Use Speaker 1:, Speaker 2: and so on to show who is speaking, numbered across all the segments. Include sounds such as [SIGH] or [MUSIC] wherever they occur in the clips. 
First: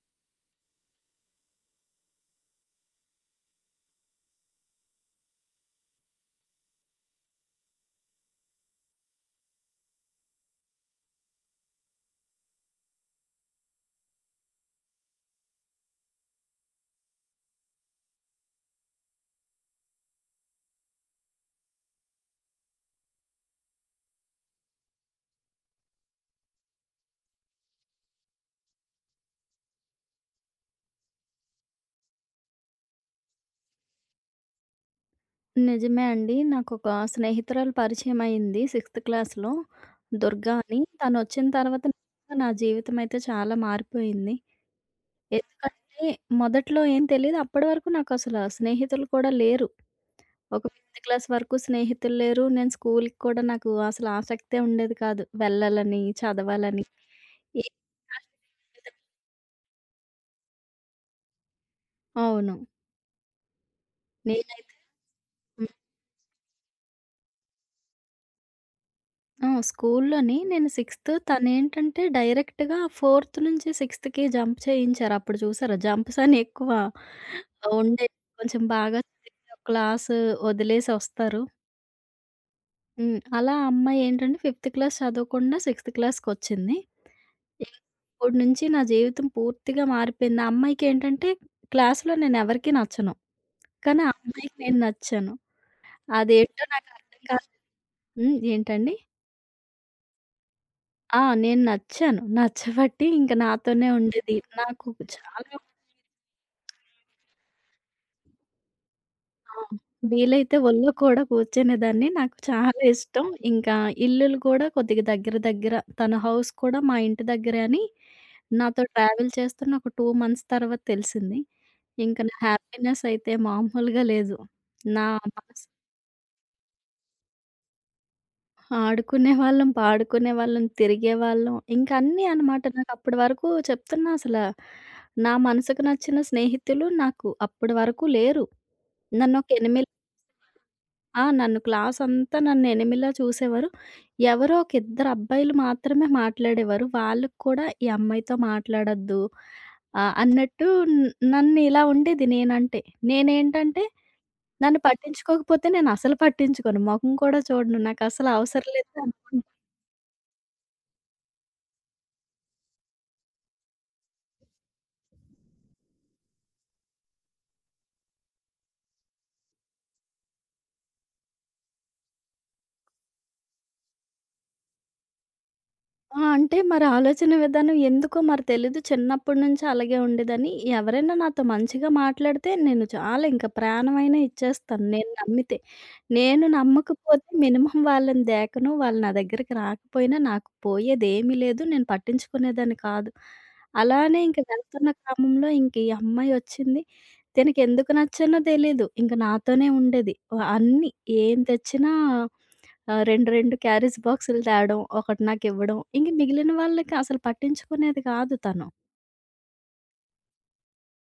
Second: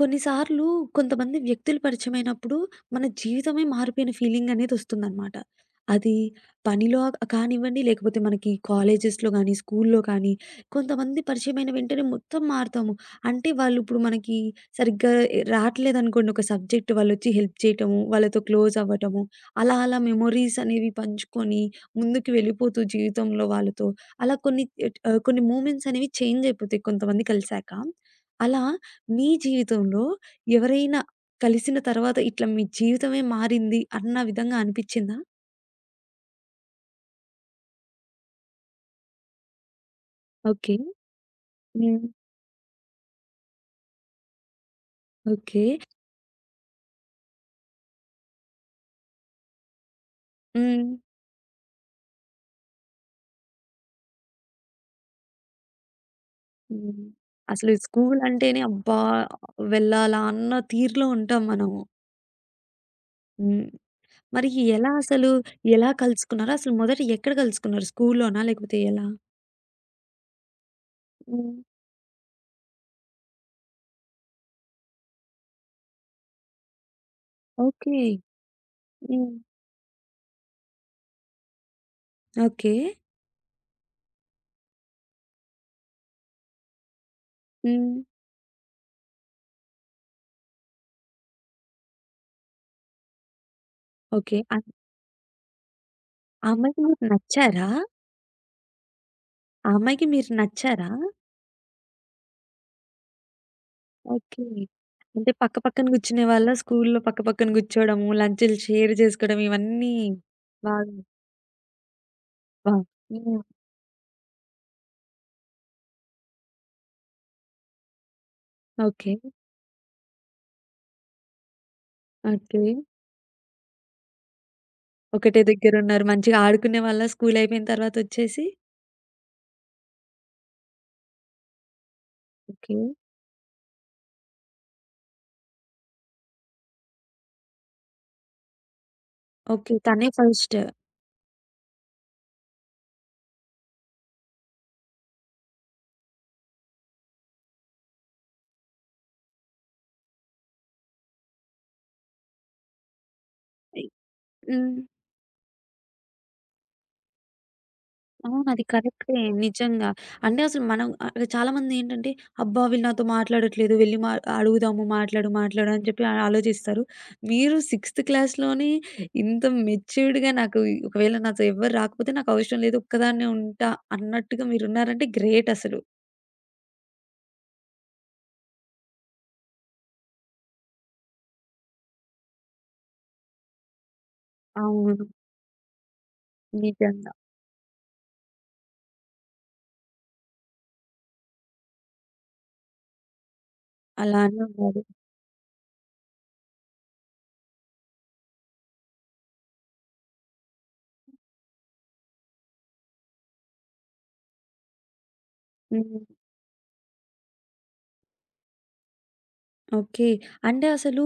Speaker 1: కొన్నిసార్లు కొంతమంది వ్యక్తులు పరిచయమైనప్పుడు మన జీవితమే మారిపోయిన ఫీలింగ్ అనేది వస్తుందన్నమాట. అది పనిలో కానివ్వండి, లేకపోతే మనకి కాలేజెస్‌లో గానీ, స్కూల్లో కానీ కొంతమంది పరిచయమైన వెంటనే మొత్తం మారుతాము. అంటే వాళ్ళు ఇప్పుడు మనకి సరిగ్గా రాట్లేదనుకోండి ఒక సబ్జెక్ట్ వాళ్ళొచ్చి హెల్ప్ చేయటము, వాళ్ళతో క్లోజ్ అవ్వటము, అలా అలా మెమోరీస్ అనేవి పంచుకొని ముందుకు వెళ్ళిపోతూ జీవితంలో వాళ్ళతో అలా కొన్ని మూమెంట్స్ అనేవి చేంజ్ అయిపోతాయి కొంతమంది కలిసాక. అలా మీ జీవితంలో ఎవరైనా కలిసిన తర్వాత ఇట్లా మీ జీవితమే మారింది అన్న విధంగా అనిపిచ్చిందా?
Speaker 2: నిజమే అండి. నాకొక స్నేహితురాలు పరిచయమయింది 6థ్ క్లాస్‌లో. దుర్గా
Speaker 1: ఓకే.
Speaker 2: అని. తనొచ్చిన తర్వాత
Speaker 1: హ్మ్.
Speaker 2: నిజంగా నా జీవితమైతే చాలా మారిపోయింది.
Speaker 1: ఓకే.
Speaker 2: ఎందుకంటే మొదట్లో ఏం తెలీదు. అప్పటి వరకు నాకసల స్నేహితులు కూడా లేరు. ఒక
Speaker 1: హ్మ్.
Speaker 2: ఫిఫ్త్ క్లాస్ వరకు స్నేహితులు లేరు. నేను స్కూలుకి కూడా నాకు అసలు ఆసక్తే ఉండేది కాదు. వెళ్ళాలని, చదవాలని.
Speaker 1: హ్మ్.
Speaker 2: ఏ
Speaker 1: అసలు స్కూల్ అంటేనే అబ్బా! వెళ్ళాలా అన్న తీరులో ఉంటాం మనము.
Speaker 2: అవును.
Speaker 1: హ్మ్. మరి
Speaker 2: నేనైతే
Speaker 1: ఎలా అసలు ఎలా కలుసుకున్నారు? అసలు మొదట ఎక్కడ కలుసుకున్నారు? స్కూల్‌లోనా? లేకపోతే ఎలా?
Speaker 2: ఆ! స్కూల్లోని నేను సిక్స్త్
Speaker 1: హ్మ్.
Speaker 2: తనేంటంటే డైరెక్ట్‌గా ఫోర్త్ నుంచి సిక్స్త్‌కి జంప్ చేయించారు. అప్పుడు చూసారా జంప్స్ అని ఎక్కువ
Speaker 1: ఓకే.
Speaker 2: ఉండేవి. కొంచెం బాగా
Speaker 1: హ్మ్.
Speaker 2: చదివితే ఒక క్లాసు వదిలేసి వస్తారు.
Speaker 1: ఓకే.
Speaker 2: హ్మ్. అలా ఆ అమ్మాయి ఏంటంటే ఫిఫ్త్ క్లాస్ చదవకుండా సిక్స్త్ క్లాస్‌కొచ్చింది. ఇంక
Speaker 1: హ్మ్.
Speaker 2: అప్పటి నుంచి నా జీవితం పూర్తిగా మారిపోయింది. ఆ అమ్మాయికేంటంటే క్లాస్‌లో నేను ఎవరికీ నచ్చను. కానీ ఆ
Speaker 1: ఓకే.
Speaker 2: అమ్మాయికి నేను నచ్చాను.
Speaker 1: ఆ
Speaker 2: అదేంటో
Speaker 1: అమ్మాయికి
Speaker 2: నాకు
Speaker 1: మీరు
Speaker 2: అర్థం కాలేదు.
Speaker 1: నచ్చారా?
Speaker 2: హ్మ్. ఏంటండి?
Speaker 1: ఆ అమ్మాయికి మీరు నచ్చారా?
Speaker 2: ఆ! నేను నచ్చాను. నచ్చబట్టి ఇంక నాతోనే ఉండేది.
Speaker 1: ఓకే.
Speaker 2: నాకు
Speaker 1: అంటే
Speaker 2: చాలా
Speaker 1: పక్క పక్కన కూర్చునేవాళ్ళా? స్కూలులో పక్క పక్కన కూర్చోవడము, లంచులు షేర్ చేసుకోవడం
Speaker 2: ఆ!
Speaker 1: ఇవన్నీ
Speaker 2: వీలైతే ఒళ్ళో
Speaker 1: బాగా
Speaker 2: కూడా కూర్చునేదాన్ని. నాకు
Speaker 1: వా
Speaker 2: చాలా ఇష్టం.
Speaker 1: హ్మ్.
Speaker 2: ఇంకా ఇల్లులు కూడా కొద్దిగా దగ్గర దగ్గర. తన హౌస్ కూడా మా ఇంటి దగ్గరే అని నాతో
Speaker 1: ఓకే.
Speaker 2: ట్రావెల్ చేస్తున్న ఒక 2 మంత్స్ తర్వాత తెలిసింది. ఇంక నా
Speaker 1: ఓకే.
Speaker 2: హ్యాపీనెస్ అయితే మామూలుగా లేదు. నా
Speaker 1: ఒకటే
Speaker 2: మనసు
Speaker 1: దగ్గరున్నారు. మంచిగా ఆడుకునేవాళ్ళా స్కూలయిపోయిన తర్వాతొచ్చేసి?
Speaker 2: ఆడుకునేవాళ్ళం, పాడుకునేవాళ్ళం, తిరిగేవాళ్ళం. ఇంకా అన్నీ అనమాట.
Speaker 1: ఓకే.
Speaker 2: నాకప్పటి వరకు చెప్తున్నా అసలా నా మనసుకు నచ్చిన స్నేహితులు నాకు అప్పటి వరకు లేరు. నన్నొక
Speaker 1: ఓకే.
Speaker 2: ఎనిమి
Speaker 1: తనే ఫస్ట్.
Speaker 2: ఆ! నన్ను క్లాసంతా ఎనిమిలా చూసేవారు. ఎవరో ఒక ఇద్దరు అబ్బాయిలు మాత్రమే మాట్లాడేవారు. వాళ్ళకి కూడా ఈ అమ్మాయితో మాట్లాడొద్దు అన్నట్టు న్ నన్ను ఇలా ఉండేది నేనంటే.
Speaker 1: ఐ
Speaker 2: నేనేంటంటే
Speaker 1: హ్మ్.
Speaker 2: నన్ను పట్టించుకోకపోతే నేనసలు పట్టించుకోను. మొఖం కూడా చూడను. నాకసలు
Speaker 1: అవును. అది
Speaker 2: అవసరం లేదు
Speaker 1: కరెక్టే.
Speaker 2: అనుకుంటా.
Speaker 1: నిజంగా. అంటే అసలు మనం చాలామంది ఏంటంటే, అబ్బా! వీళ్ళు నాతో మాట్లాడట్లేదు. వెళ్లి అడుగుదాము మాట్లాడు, మాట్లాడు అని చెప్పి ఆలోచిస్తారు. మీరు సిక్స్త్ క్లాస్‌లోనే ఇంత మెచ్యూర్డ్‌గా ఒకవేళ నాతో ఎవ్వరు రాకపోతే నాకు అవసరం లేదు. ఒక్కదాన్నే ఉంటా అన్నట్టుగా మీరున్నారంటే గ్రేట్ అసలు.
Speaker 2: ఆ! అంటే మరి ఆలోచన విధానం ఎందుకో మరి తెలీదు. చిన్నప్పటి నుంచి అలాగే ఉండేదని. ఎవరైనా నాతో మంచిగా మాట్లాడితే నేను చాలా ఇంకా ప్రాణమైనా ఇచ్చేస్తాను
Speaker 1: అవును.
Speaker 2: నేను నమ్మితే. నేను
Speaker 1: నిజంగా.
Speaker 2: నమ్మకపోతే మినిమమ్ వాళ్ళని దేకను. వాళ్ళు నా దగ్గరికి రాకపోయినా నాకు పోయేదేమీ లేదు. నేను పట్టించుకునేదాన్ని కాదు. అలానే ఇంక
Speaker 1: అలానే ఉండాలి.
Speaker 2: వెళ్తున్న క్రమంలో ఇంక ఈ అమ్మాయి వచ్చింది. తినకెందుకు నచ్చానో తెలీదు. ఇంక నాతోనే ఉండేది. అన్నీ ఏం తెచ్చినా ఆ! 2, 2 క్యారేజ్ బాక్సులు తేడం, ఒకటి నాకివ్వడం. ఇంక
Speaker 1: హ్మ్.
Speaker 2: మిగిలిన వాళ్ళకి అసలు పట్టించుకునేది కాదు తను.
Speaker 1: ఓకే. అంటే అసలు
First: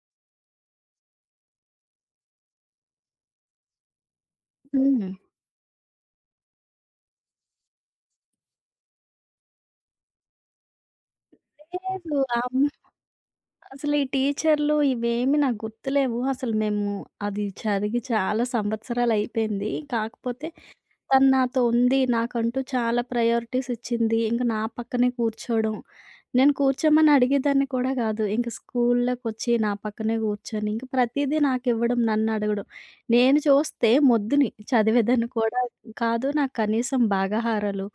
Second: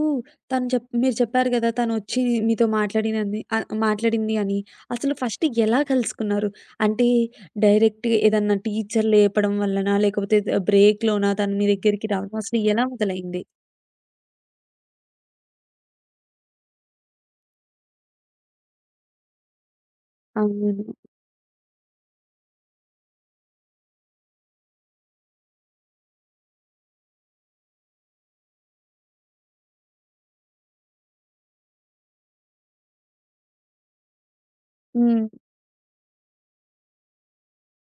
Speaker 1: తను మీరు చెప్పారు గదా! తనొచ్చి మీతో మాట్లాడింది అని.
Speaker 2: హ్మ్.
Speaker 1: అసలు ఫస్ట్ ఎలా కలుసుకున్నారు? అంటే డైరెక్ట్ ఏదన్నా టీచర్ లేపడం వల్లనా? లేకపోతే బ్రేక్‌లోనా తను మీ దగ్గరికి
Speaker 2: లేదు.
Speaker 1: రావడం? అసలు ఎలా మొదలైంది?
Speaker 2: అసలు ఈ టీచర్లు ఇవేమి నాకు గుర్తులేవు. అసలు మేము అది చదివి చాలా సంవత్సరాలయిపోయింది. కాకపోతే
Speaker 1: అవును.
Speaker 2: తను నాతో ఉంది. నాకంటూ చాలా ప్రయారిటీస్ ఇచ్చింది. ఇంక నా పక్కనే కూర్చోవడం. నేను కూర్చోమని అడిగేదాన్ని కూడా కాదు. ఇంక స్కూల్లోకొచ్చి నా పక్కనే కూర్చొని, ఇంక ప్రతీదీ నాకివ్వడం, నన్నడగడం. నేను చూస్తే మొద్దుని,
Speaker 1: హ్మ్.
Speaker 2: చదివేదాన్ని కూడా కాదు. నాకు కనీసం భాగాహారాలు,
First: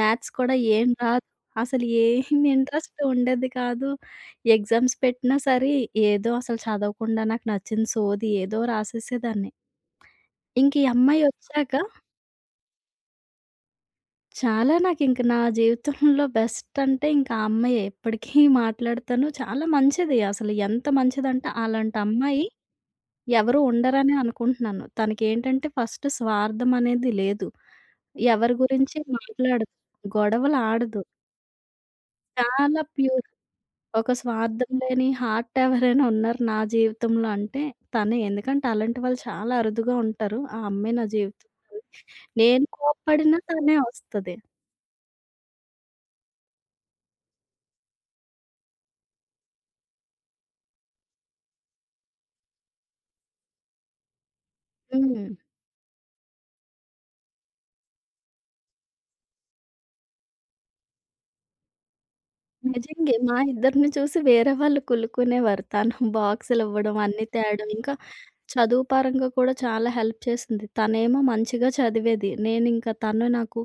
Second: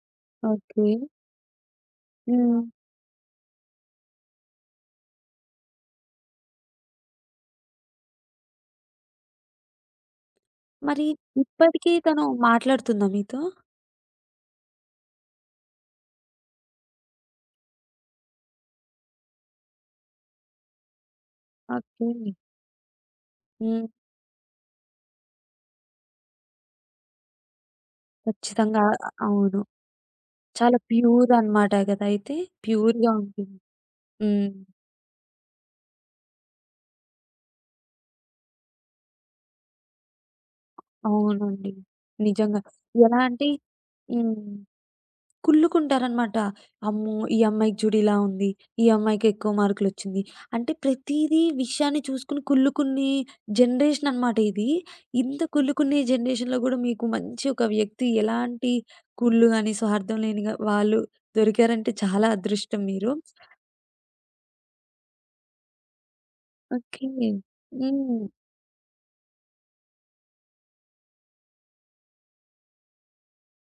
Speaker 2: మ్యాథ్స్ కూడా
Speaker 1: ఓకే.
Speaker 2: ఏం రాదు. అసలు ఏం
Speaker 1: హ్మ్.
Speaker 2: ఇంట్రెస్ట్ ఉండేది కాదు. ఎగ్జామ్స్ పెట్టినా సరే, ఏదో అసలు చదవకుండా నాకు నచ్చిన సోది ఏదో రాసేసేదాన్ని. ఇంక ఈ
Speaker 1: మరి
Speaker 2: అమ్మాయొచ్చాక
Speaker 1: ఇప్పటికి తను మాట్లాడుతుందా మీతో?
Speaker 2: చాలా నాకింక నా జీవితంలో బెస్ట్ అంటే ఇంకా ఆ అమ్మాయే. ఇప్పటికీ మాట్లాడతాను. చాలా మంచిది అసలు ఎంత మంచిదంటే అలాంటి
Speaker 1: ఓకే.
Speaker 2: అమ్మాయి ఎవరు
Speaker 1: హ్మ్.
Speaker 2: ఉండరనే అనుకుంటున్నాను. తనకేంటంటే ఫస్ట్ స్వార్థం అనేది లేదు. ఎవరి
Speaker 1: ఖచ్చితంగా.
Speaker 2: గురించి
Speaker 1: అవును.
Speaker 2: మాట్లాడదు. గొడవలు
Speaker 1: చాలా
Speaker 2: ఆడదు.
Speaker 1: ప్యూర్ అనమాట గదా! అయితే.
Speaker 2: చాలా
Speaker 1: ప్యూర్‌గా
Speaker 2: ప్యూర్.
Speaker 1: ఉంటుంది.
Speaker 2: ఒక
Speaker 1: హ్మ్.
Speaker 2: స్వార్థం లేని హార్ట్ ఎవరైనా ఉన్నారు నా జీవితంలో అంటే తనే. ఎందుకంటే అలాంటి వాళ్ళు చాలా అరుదుగా ఉంటారు. ఆ అమ్మాయి నా జీవితంలో.
Speaker 1: అవునండి. నిజంగా.
Speaker 2: నేను
Speaker 1: ఎలా
Speaker 2: కోప్పడినా
Speaker 1: అంటే
Speaker 2: తనే
Speaker 1: హ్మ్.
Speaker 2: వస్తది.
Speaker 1: కుళ్ళుకుంటారనమాట. అమ్మో! ఈ అమ్మాయికి చూడు ఇలా ఉంది. ఈ అమ్మాయికి ఎక్కువ మార్కులొచ్చింది. అంటే ప్రతీదీ విషయాన్ని చూసుకొని కుళ్ళుకునే జనరేషన్ అనమాట ఇది.
Speaker 2: హ్మ్.
Speaker 1: ఇంత కుళ్ళుకునే జనరేషన్‌లో గూడా మీకు మంచి ఒక వ్యక్తి ఎలాంటి కుళ్ళు గాని, స్వార్థం లేనిగా వాళ్ళు దొరికారంటే చాలా అదృష్టం మీరు.
Speaker 2: నిజంగే. మా ఇద్దరిని చూసి వేరే వాళ్ళు కులుక్కునేవారు. తను బాక్సులివ్వడం,
Speaker 1: ఓకే.
Speaker 2: అన్నీ తేడం. ఇంకా
Speaker 1: హ్మ్.
Speaker 2: చదువు పరంగా కూడా చాలా హెల్ప్ చేసింది. తనేమో మంచిగా చదివేది. నేనింకా తను నాకు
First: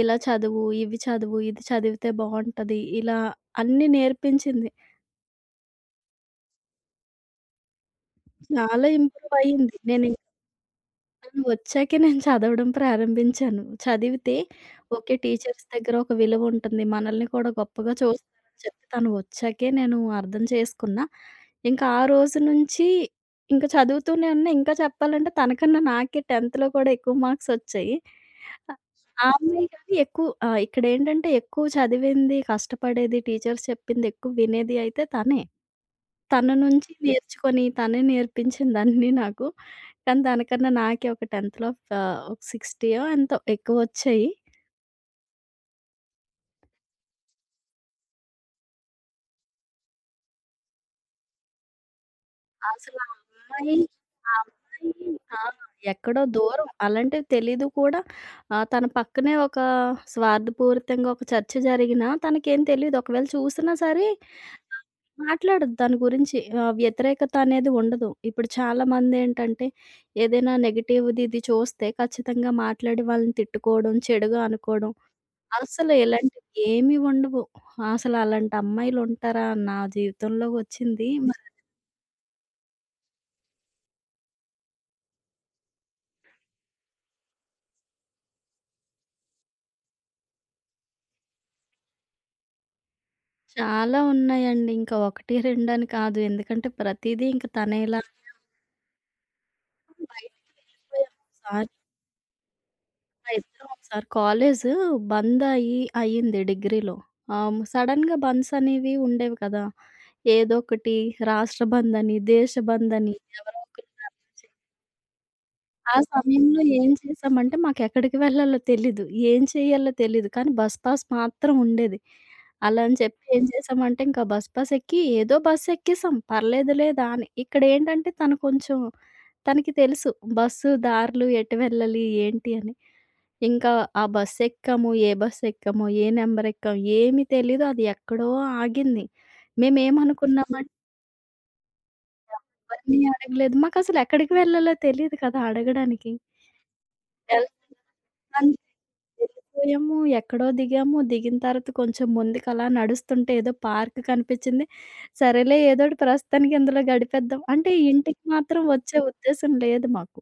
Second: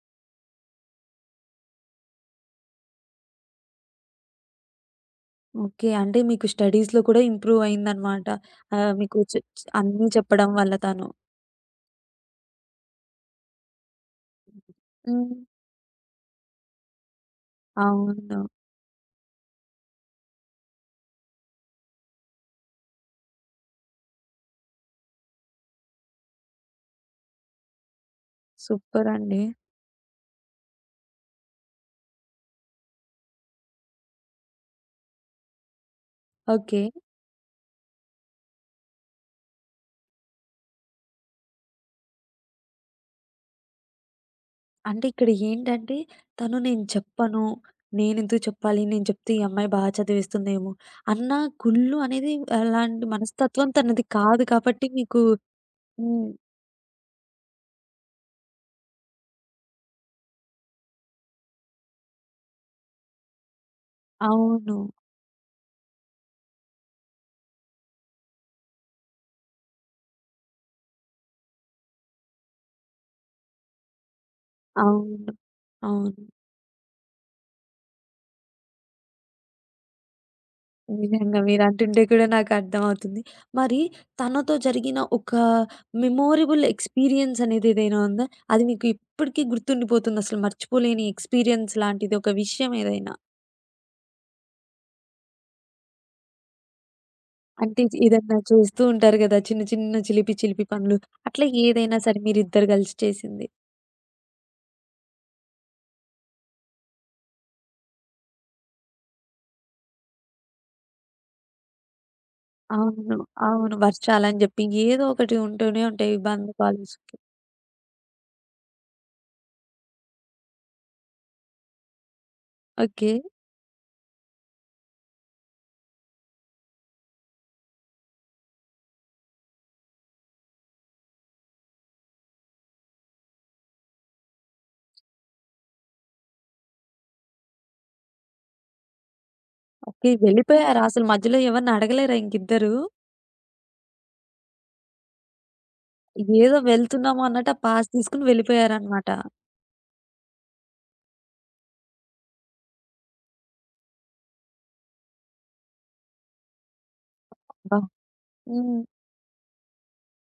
Speaker 2: ఇలా చదువు, ఇవి చదువు, ఇది చదివితే బావుంటది. ఇలా అన్నీ నేర్పించింది.
Speaker 1: ఓకే. అంటే మీకు స్టడీస్‌లో కూడా ఇంప్రూవ్ అయిందనమాట.
Speaker 2: చాలా
Speaker 1: మీకు
Speaker 2: ఇంప్రూవ్
Speaker 1: చె చె-
Speaker 2: అయ్యింది. నేను
Speaker 1: అన్నీ చెప్పడం వల్ల తను.
Speaker 2: తను వచ్చాకే నేను చదవడం ప్రారంభించాను. చదివితే ఓకే.
Speaker 1: హ్మ్.
Speaker 2: టీచర్స్ దగ్గర ఒక విలువుంటుంది. మనల్ని కూడా గొప్పగా చూస్తారని
Speaker 1: అవును.
Speaker 2: చెప్పి తను వచ్చాకే నేను అర్థం చేసుకున్నా. ఇంకా ఆ రోజు నుంచి ఇంకా చదువుతూనే ఉన్నా. ఇంకా చెప్పాలంటే తనకన్నా నాకే 10థ్‌లో కూడా ఎక్కువ మార్క్సొచ్చాయి. ఆహ్, ఆ ఆ
Speaker 1: సూపరండి.
Speaker 2: అమ్మాయి కానీ ఎక్కువ ఇక్కడేంటంటే ఎక్కువ చదివింది, కష్టపడేది, టీచర్స్ చెప్పింది ఎక్కువ వినేది అయితే తనే. తన
Speaker 1: ఓకే.
Speaker 2: నుంచి నేర్చుకొని తనే నేర్పించిందన్నీ నాకు. కానీ దానికన్నా నాకే ఒక 10థ్‌లో ఒక 60యో ఎంతో ఎక్కువొచ్చాయి.
Speaker 1: అంటే ఇక్కడ ఏంటంటే తను నేను చెప్పను, నేనెందుకు చెప్పాలి? నేను చెప్తే ఈ అమ్మాయి చదివిస్తుందేమో అన్న కుళ్ళు అనేది
Speaker 2: అసలు
Speaker 1: అలాంటి
Speaker 2: ఆ
Speaker 1: మనస్తత్వం
Speaker 2: అమ్మాయి
Speaker 1: తనది
Speaker 2: ఆ
Speaker 1: కాదు కాబట్టి
Speaker 2: అమ్మాయి
Speaker 1: మీకు
Speaker 2: ఆ! ఎక్కడో
Speaker 1: హ్మ్.
Speaker 2: దూరం అలాంటివి తెలీదు కూడా. తన పక్కనే ఒక స్వార్థపూరితంగా ఒక చర్చ జరిగినా తనకేం తెలీదు. ఒకవేళ చూసినా సరే
Speaker 1: అవును.
Speaker 2: మాట్లాడదు దాని గురించి. వ్యతిరేకత అనేది ఉండదు. ఇప్పుడు చాలామందేంటంటే ఏదైనా నెగెటివ్‌ది ఇది చూస్తే ఖచ్చితంగా మాట్లాడి వాళ్ళని తిట్టుకోవడం, చెడుగా అనుకోవడం
Speaker 1: అవును.
Speaker 2: అసలు
Speaker 1: అవును.
Speaker 2: ఇలాంటివి ఏమి ఉండవు. అసలు అలాంటి అమ్మాయిలుంటారా? నా జీవితంలో వచ్చింది.
Speaker 1: నిజంగా
Speaker 2: మరి
Speaker 1: మీరంటుంటే కూడా నాకు అర్థమవుతుంది. మరి తనతో జరిగిన ఒక మెమోరబుల్ ఎక్స్‌పీరియన్స్ అనేది ఏదైనా ఉందా? అది మీకు ఇప్పటికి గుర్తుండిపోతుంది అసలు మర్చిపోలేని ఎక్స్‌పీరియన్స్ లాంటిది ఒక విషయం ఏదైనా?
Speaker 2: చాలా ఉన్నాయండి. ఇంకా 1, 2 అని కాదు. ఎందుకంటే ప్రతీదీ ఇంక తనే
Speaker 1: అంటే
Speaker 2: ఇలా
Speaker 1: ఏదన్నా చేస్తూ ఉంటారు గదా! చిన్న చిన్న చిలిపి
Speaker 2: బయటికి
Speaker 1: చిలిపి పనులు.
Speaker 2: వెళ్ళిపోయాం
Speaker 1: అట్లా
Speaker 2: ఒకసారి.
Speaker 1: ఏదైనా సరే మీరిద్దరు కలిసి
Speaker 2: మా
Speaker 1: చేసింది.
Speaker 2: ఇద్దరం ఒకసారి కాలేజు బంద్ అయ్యింది డిగ్రీలో. సడెన్‌గా బంద్స్ అనేవి ఉండేవి కదా! ఏదో ఒకటి రాష్ట్ర బంద్ అని, దేశ బంద్ అని
Speaker 1: అవును.
Speaker 2: ఎవరో
Speaker 1: అవును.
Speaker 2: ఒకళ్ళు
Speaker 1: వర్షాలని జెప్పి ఏదో ఒకటి ఉంటూనే
Speaker 2: ఆ
Speaker 1: ఉంటాయి బంద్
Speaker 2: సమయంలో ఏం
Speaker 1: కాలేజ్‌కి.
Speaker 2: చేశామంటే మాకెక్కడికి వెళ్ళాలో తెలీదు. ఏం చేయాలో తెలీదు. కానీ బస్ పాస్ మాత్రం ఉండేది. అలా అని
Speaker 1: ఓకే.
Speaker 2: చెప్పి ఏం చేశామంటే ఇంకా బస్ పాస్ ఎక్కి ఏదో బస్ ఎక్కేసాం. పర్లేదులే దాని ఇక్కడేంటంటే తను కొంచెం తనకి తెలుసు. బస్సు దారులు ఎటు వెళ్ళాలి ఏంటి అని. ఇంకా ఆ బస్ ఎక్కాము. ఏ బస్ ఎక్కాము, ఏ నెంబర్ ఎక్కాము ఏమి తెలీదు. అది ఎక్కడో ఆగింది.
Speaker 1: ఓకే.
Speaker 2: మేమేమనుకున్నామంటే
Speaker 1: వెళ్ళిపోయారా? అసలు మధ్యలో ఎవరిని అడగలేరా ఇంకిద్దరు?
Speaker 2: ఎవరిని అడగలేదు. మాకసలు ఎక్కడికి వెళ్ళాలో తెలీదు కదా అడగడానికి.
Speaker 1: ఏదో వెళ్తున్నాము అన్నట్టు ఆ పాస్ తీసుకొని వెళ్ళిపోయారనమాట.
Speaker 2: వెళ్ళిపోయాము. ఎక్కడో దిగాము. దిగిన తర్వాత కొంచెం ముందుకలా నడుస్తుంటే ఏదో పార్క్ కనిపిచ్చింది. సరేలే ఏదోటి ప్రస్తుతానికి ఇందులో గడిపేద్దాం. అంటే
Speaker 1: అబ్బా!
Speaker 2: [LAUGHS] ఇంటికి మాత్రం
Speaker 1: హ్మ్.
Speaker 2: వచ్చే ఉద్దేశం లేదు మాకు.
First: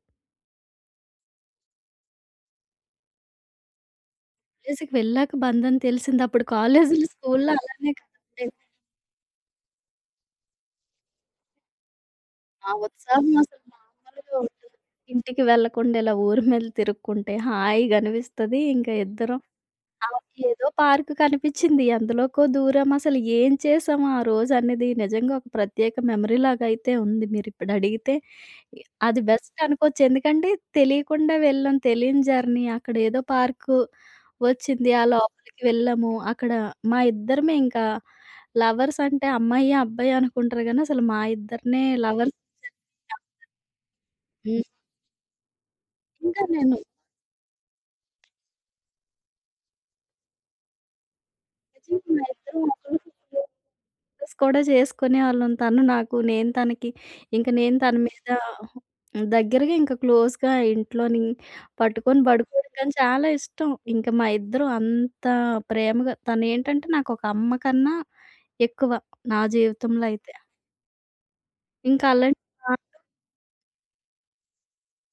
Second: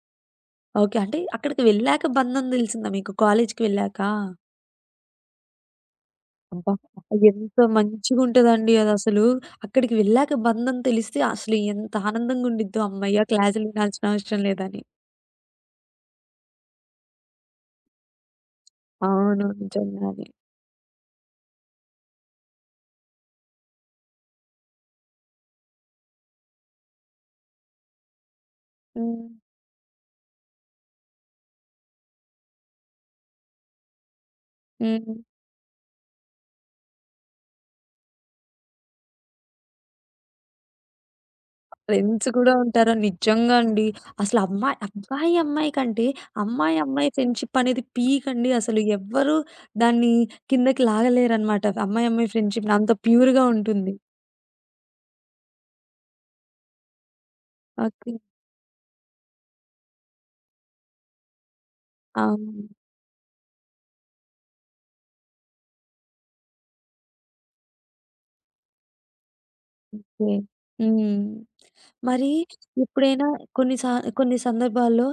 Speaker 1: ఓకే. అంటే అక్కడికి వెళ్ళాక బంధం దెలిసిందా మీకు కాలేజ్‌కి వెళ్ళాక?
Speaker 2: కాలేజికి వెళ్ళాక బంధం తెలిసింది. అప్పుడు
Speaker 1: అబ్బా!
Speaker 2: కాలేజీలు, స్కూల్‌లో
Speaker 1: ఎంత
Speaker 2: అలానే కదా ఉండేది.
Speaker 1: మంచిగుంటదండి అదసలు. అక్కడికి వెళ్ళాక బంధం తెలిస్తే అసలు ఎంత ఆనందంగా
Speaker 2: ఆ
Speaker 1: ఉండిద్దో అమ్మయ్య!
Speaker 2: ఉత్సాహం అసలు
Speaker 1: క్లాసులు వినాల్సిన
Speaker 2: మామూలుగా
Speaker 1: అవసరం
Speaker 2: ఉండదు.
Speaker 1: లేదని.
Speaker 2: ఇంటికి వెళ్ళకుండా ఇలా ఊరు మీద తిరుక్కుంటే హాయిగా అనిపిస్తది. ఇంకా ఇద్దరం
Speaker 1: అవును.
Speaker 2: ఆ!
Speaker 1: నిజంగానే.
Speaker 2: ఏదో పార్క్ కనిపిచ్చింది. అందులోకో దూరం అసలు ఏం చేశామో ఆ రోజనేది నిజంగా ఒక ప్రత్యేక మెమరీ లాగైతే ఉంది. మీరిప్పుడడిగితే ఇ అది
Speaker 1: హ్మ్.
Speaker 2: బెస్ట్ అనుకోవచ్చు. ఎందుకంటే తెలియకుండా వెళ్ళాం. తెలియని జర్నీ. అక్కడేదో పార్కు వచ్చింది. ఆ
Speaker 1: హ్మ్.
Speaker 2: లోపలికి వెళ్ళాము. అక్కడ మా ఇద్దరమే ఇంకా లవర్స్ అంటే అమ్మాయి, అబ్బాయి అనుకుంటారు గానీ అసలు మా ఇద్దరినే
Speaker 1: ఫ్రెండ్స్
Speaker 2: లవర్స్‌గా
Speaker 1: కూడా ఉంటారా?
Speaker 2: హ్మ్. [LAUGHS]
Speaker 1: నిజంగా అండి. అసలు అమ్మాయి అబ్బాయి, అమ్మాయి కంటే
Speaker 2: ఇంకా
Speaker 1: అమ్మాయి,
Speaker 2: నేను
Speaker 1: అమ్మాయి ఫ్రెండ్‌షిప్ అనేది పీక్ అండి. అసలు ఎవ్వరు దాన్ని కిందకి లాగలేరనమాట. అమ్మాయి,
Speaker 2: నిజంగా మా
Speaker 1: అమ్మాయి
Speaker 2: ఇద్దరం
Speaker 1: ఫ్రెండ్‌షిప్‌ని అంత
Speaker 2: ఒకళ్ళు
Speaker 1: ప్యూర్‌గా ఉంటుంది.
Speaker 2: డిస్కస్ కూడా చేసుకునేవాళ్ళం. తను నాకు, నేను తనకి. ఇంక నేను తన
Speaker 1: ఓకే.
Speaker 2: మీద దగ్గరగా ఇంక క్లోజ్‌గా ఇంట్లోని పట్టుకొని
Speaker 1: అవును.
Speaker 2: పడుకోవడం కానీ చాలా ఇష్టం. ఇంక మా ఇద్దరం అంత ప్రేమగా తనేంటంటే నాకొక అమ్మ కన్నా ఎక్కువ నా జీవితంలో
Speaker 1: ఓకే.
Speaker 2: అయితే.
Speaker 1: హ్మ్.
Speaker 2: ఇంక
Speaker 1: మరి
Speaker 2: అలాంటి
Speaker 1: ఎప్పుడైనా కొన్ని సా కొన్ని సందర్భాల్లో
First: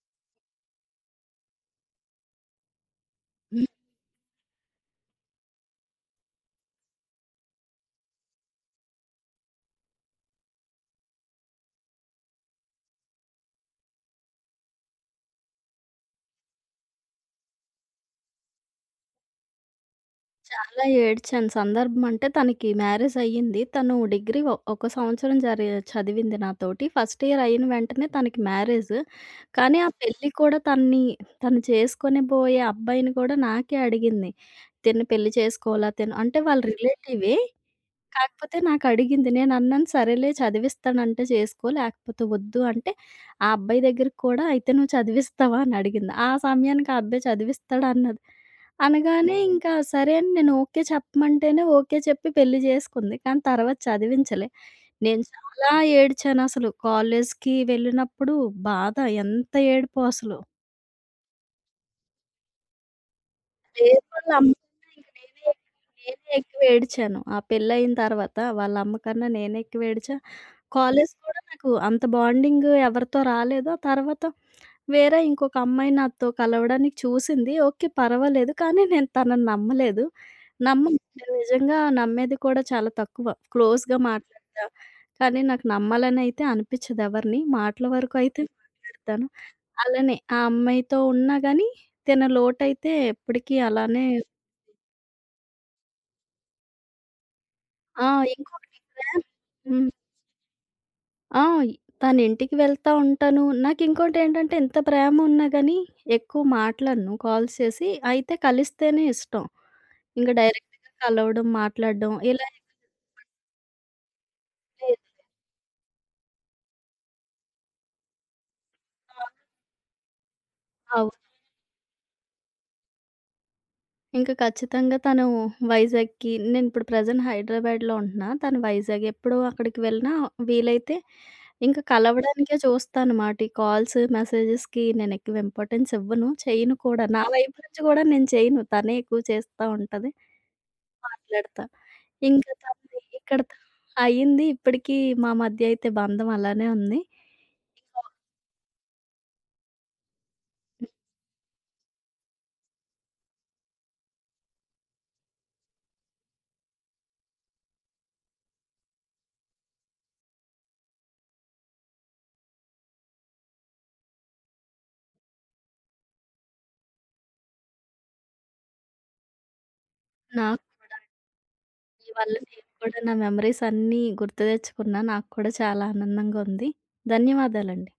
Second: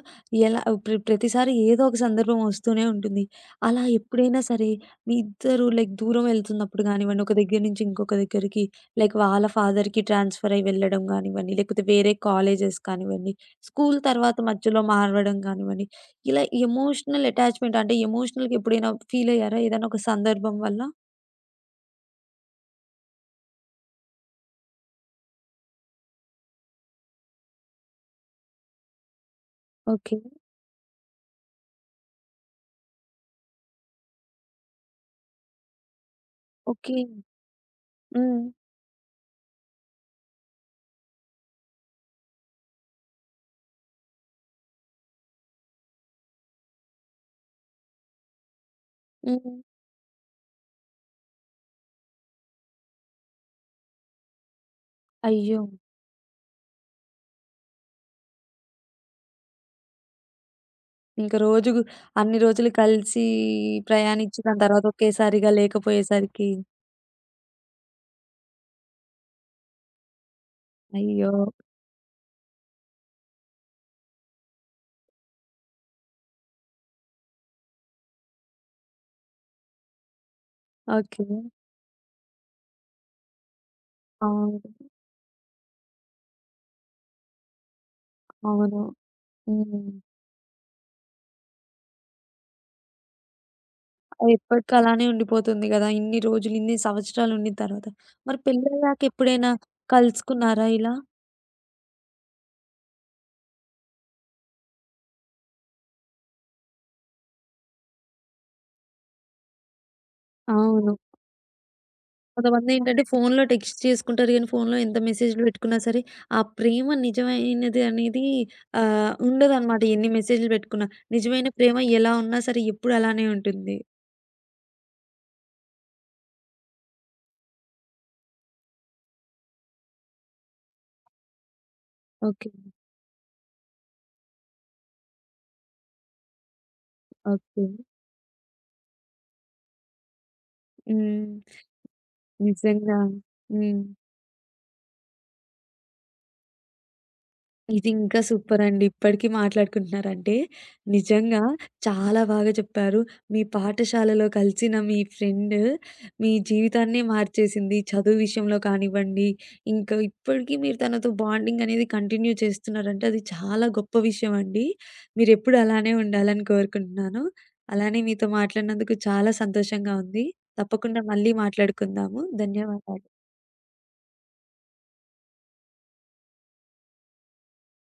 Speaker 1: ఎలా ప్ర ప్రతిసారి ఏదో ఒక సందర్భం వస్తూనే ఉంటుంది. అలా ఎప్పుడైనా సరే మీ ఇద్దరు లైక్ దూరం వెళ్తున్నప్పుడు గానివ్వండి, ఒక దగ్గర నుంచి ఇంకొక దగ్గరికి లైక్ వాళ్ళ ఫాదర్‌కి ట్రాన్స్‌ఫర్ అయ్యి వెళ్ళడం గానివ్వండి, లేకపోతే వేరే కాలేజెస్ కానివ్వండి, స్కూల్ తర్వాత మధ్యలో మారడం కానివ్వండి, ఇలా ఎమోషనల్ అటాచ్‌మెంట్ అంటే ఎమోషనల్‌గా ఎప్పుడైనా ఫీల్ అయ్యారా ఏదైనా ఒక సందర్భం వల్ల?
Speaker 2: చాలా ఏడ్చాను. సందర్భం అంటే తనకి మ్యారేజ్ అయ్యింది. తను డిగ్రీ ఒ ఒక సంవత్సరం జరి చదివింది నాతోటి. ఫస్ట్ ఇయర్ అయిన వెంటనే తనకి మ్యారేజ్. కానీ ఆ
Speaker 1: ఓకే.
Speaker 2: పెళ్లి కూడా తనని తను చేసుకోనిబోయే అబ్బాయిని కూడా నాకే అడిగింది. తిన్ని పెళ్లి చేసుకోవాలా? తిను అంటే వాళ్ళ
Speaker 1: ఓకే.
Speaker 2: రిలేటివే.
Speaker 1: హ్మ్.
Speaker 2: కాకపోతే నాకడిగింది. నేనన్నాను, "సరేలే చదివిస్తానంటే చేసుకో, లేకపోతే వద్దు" అంటే, ఆ అబ్బాయి దగ్గరికి కూడా "అయితే నువ్వు చదివిస్తావా?" అని అడిగింది. ఆ సమయానికి ఆ అబ్బాయి చదివిస్తాడు అన్నది. అనగానే
Speaker 1: హ్మ్.
Speaker 2: ఇంకా సరే అని నేను ఓకే చెప్పమంటేనే ఓకే చెప్పి పెళ్లి చేసుకుంది. కానీ తర్వాత చదివించలే. నేను
Speaker 1: అయ్యో!
Speaker 2: చాలా ఏడ్చానసలు. కాలేజ్‌కి వెళ్ళినప్పుడు బాధ ఎంత ఏడుపో అసలు.
Speaker 1: ఇంక రోజు గు అన్ని రోజులు కలిసి
Speaker 2: వేరేవాళ్ళ
Speaker 1: ప్రయాణించి దాని తర్వాత
Speaker 2: అమ్మకన్నా ఇంక
Speaker 1: ఒకేసారిగా
Speaker 2: నేనే, నేనే
Speaker 1: లేకపోయేసరికి
Speaker 2: ఎక్కువ ఏడ్చాను. ఆ పెళ్లయిన తర్వాత వాళ్ళ అమ్మకన్నా నేనే ఎక్కువ ఏడ్చా. కాలేజ్
Speaker 1: అయ్యో!
Speaker 2: కూడా నాకు అంత బాండింగ్ ఎవరితో రాలేదు. ఆ తర్వాత వేరే ఇంకొక అమ్మాయి నాతో కలవడానికి చూసింది. ఓకే. పర్వాలేదు. కానీ నేను తనని నమ్మలేదు. నమ్మను.
Speaker 1: ఓకే.
Speaker 2: నేను నిజంగా నమ్మేది కూడా చాలా తక్కువ. క్లోజ్‌గా
Speaker 1: అవును.
Speaker 2: మాట్లాడతా. కానీ నాకు నమ్మాలనైతే అనిపిచ్చదు ఎవరిని. మాటల వరకు అయితే
Speaker 1: అవును.
Speaker 2: మాట్లాడతాను.
Speaker 1: హ్మ్.
Speaker 2: అలానే ఆ అమ్మాయితో ఉన్నా గానీ తిన లోటైతే ఎప్పటికీ అలానే
Speaker 1: ఎప్పటికి అలానే ఉండిపోతుంది గదా! ఇన్ని రోజులు, ఇన్ని సంవత్సరాలు ఉండిన తర్వాత.
Speaker 2: ఆ!
Speaker 1: మరి
Speaker 2: ఇంకొకటి
Speaker 1: పెళ్ళయ్యాక
Speaker 2: ఇక్కడ
Speaker 1: ఎప్పుడైనా
Speaker 2: హ్మ్.
Speaker 1: కలుసుకున్నారా ఇలా?
Speaker 2: ఆ! తన ఇంటికి వెళ్తా ఉంటాను. నాకింకోటేంటంటే ఎంత ప్రేమున్నా గానీ ఎక్కువ మాట్లాడను కాల్స్ చేసి. అయితే కలిస్తేనే ఇష్టం. ఇంక డైరెక్ట్‌గా
Speaker 1: అవును.
Speaker 2: కలవడం, మాట్లాడడం ఇలా
Speaker 1: కొంతమందేంటంటే ఫోనులో టెక్స్ట్ చేసుకుంటారు గానీ, ఫోనులో
Speaker 2: అయితే
Speaker 1: ఎంత మెసేజ్‌లు పెట్టుకున్నా సరే, ఆ ప్రేమ నిజమైనది అనేది
Speaker 2: ఆ!
Speaker 1: ఉండదనమాట ఎన్ని మెసేజ్‌లు పెట్టుకున్నా.
Speaker 2: అవును.
Speaker 1: నిజమైన ప్రేమ ఎలా ఉన్నా సరే ఎప్పుడు అలానే ఉంటుంది.
Speaker 2: ఇంక ఖచ్చితంగా తను వైజాగ్‌కి నేనిప్పుడు ప్రెజెంట్ హైదరాబాద్‌లో ఉంటున్నా. తను వైజాగ్. ఎప్పుడు అక్కడికి వెళ్ళినా వీలైతే ఇంక
Speaker 1: ఓకే.
Speaker 2: కలవడానికే చూస్తానమాట. ఈ కాల్స్, మెసేజెస్‌కి నేనెక్కువ ఇంపార్టెన్స్ ఇవ్వను. చెయ్యను కూడా. నా వైపు
Speaker 1: ఓకే.
Speaker 2: నుంచి గూడా నేను చెయ్యను. తనే ఎక్కువ చేస్తా ఉంటది.
Speaker 1: హ్మ్.
Speaker 2: మాట్లాడతా. ఇంకా
Speaker 1: నిజంగా.
Speaker 2: తనది ఇక్కడ త
Speaker 1: హ్మ్.
Speaker 2: అయింది. ఇప్పటికీ మా మధ్య అయితే బంధం అలానే ఉంది.
Speaker 1: ఇది ఇంకా సూపరండి. ఇప్పటికి మాట్లాడుకుంటున్నారంటే నిజంగా చాలా బాగా చెప్పారు. మీ పాఠశాలలో కలిసిన మీ ఫ్రెండ్ మీ జీవితాన్నే మార్చేసింది. చదువు విషయంలో కానివ్వండి, ఇంకా ఇప్పటికి మీరు తనతో బాండింగ్ అనేది కంటిన్యూ చేస్తున్నారంటే అది చాలా గొప్ప విషయం అండి. మీరెప్పుడు అలానే ఉండాలని కోరుకుంటున్నాను. అలానే మీతో మాట్లాడినందుకు చాలా సంతోషంగా ఉంది.
Speaker 2: నాకు
Speaker 1: తప్పకుండా మళ్ళీ
Speaker 2: మీ
Speaker 1: మాట్లాడుకుందాము.
Speaker 2: వల్ల నేను కూడా
Speaker 1: ధన్యవాదాలు.
Speaker 2: నా మెమోరీస్ అన్నీ గుర్తు తెచ్చుకున్నా. నాకు కూడా చాలా ఆనందంగా ఉంది. ధన్యవాదాలండి.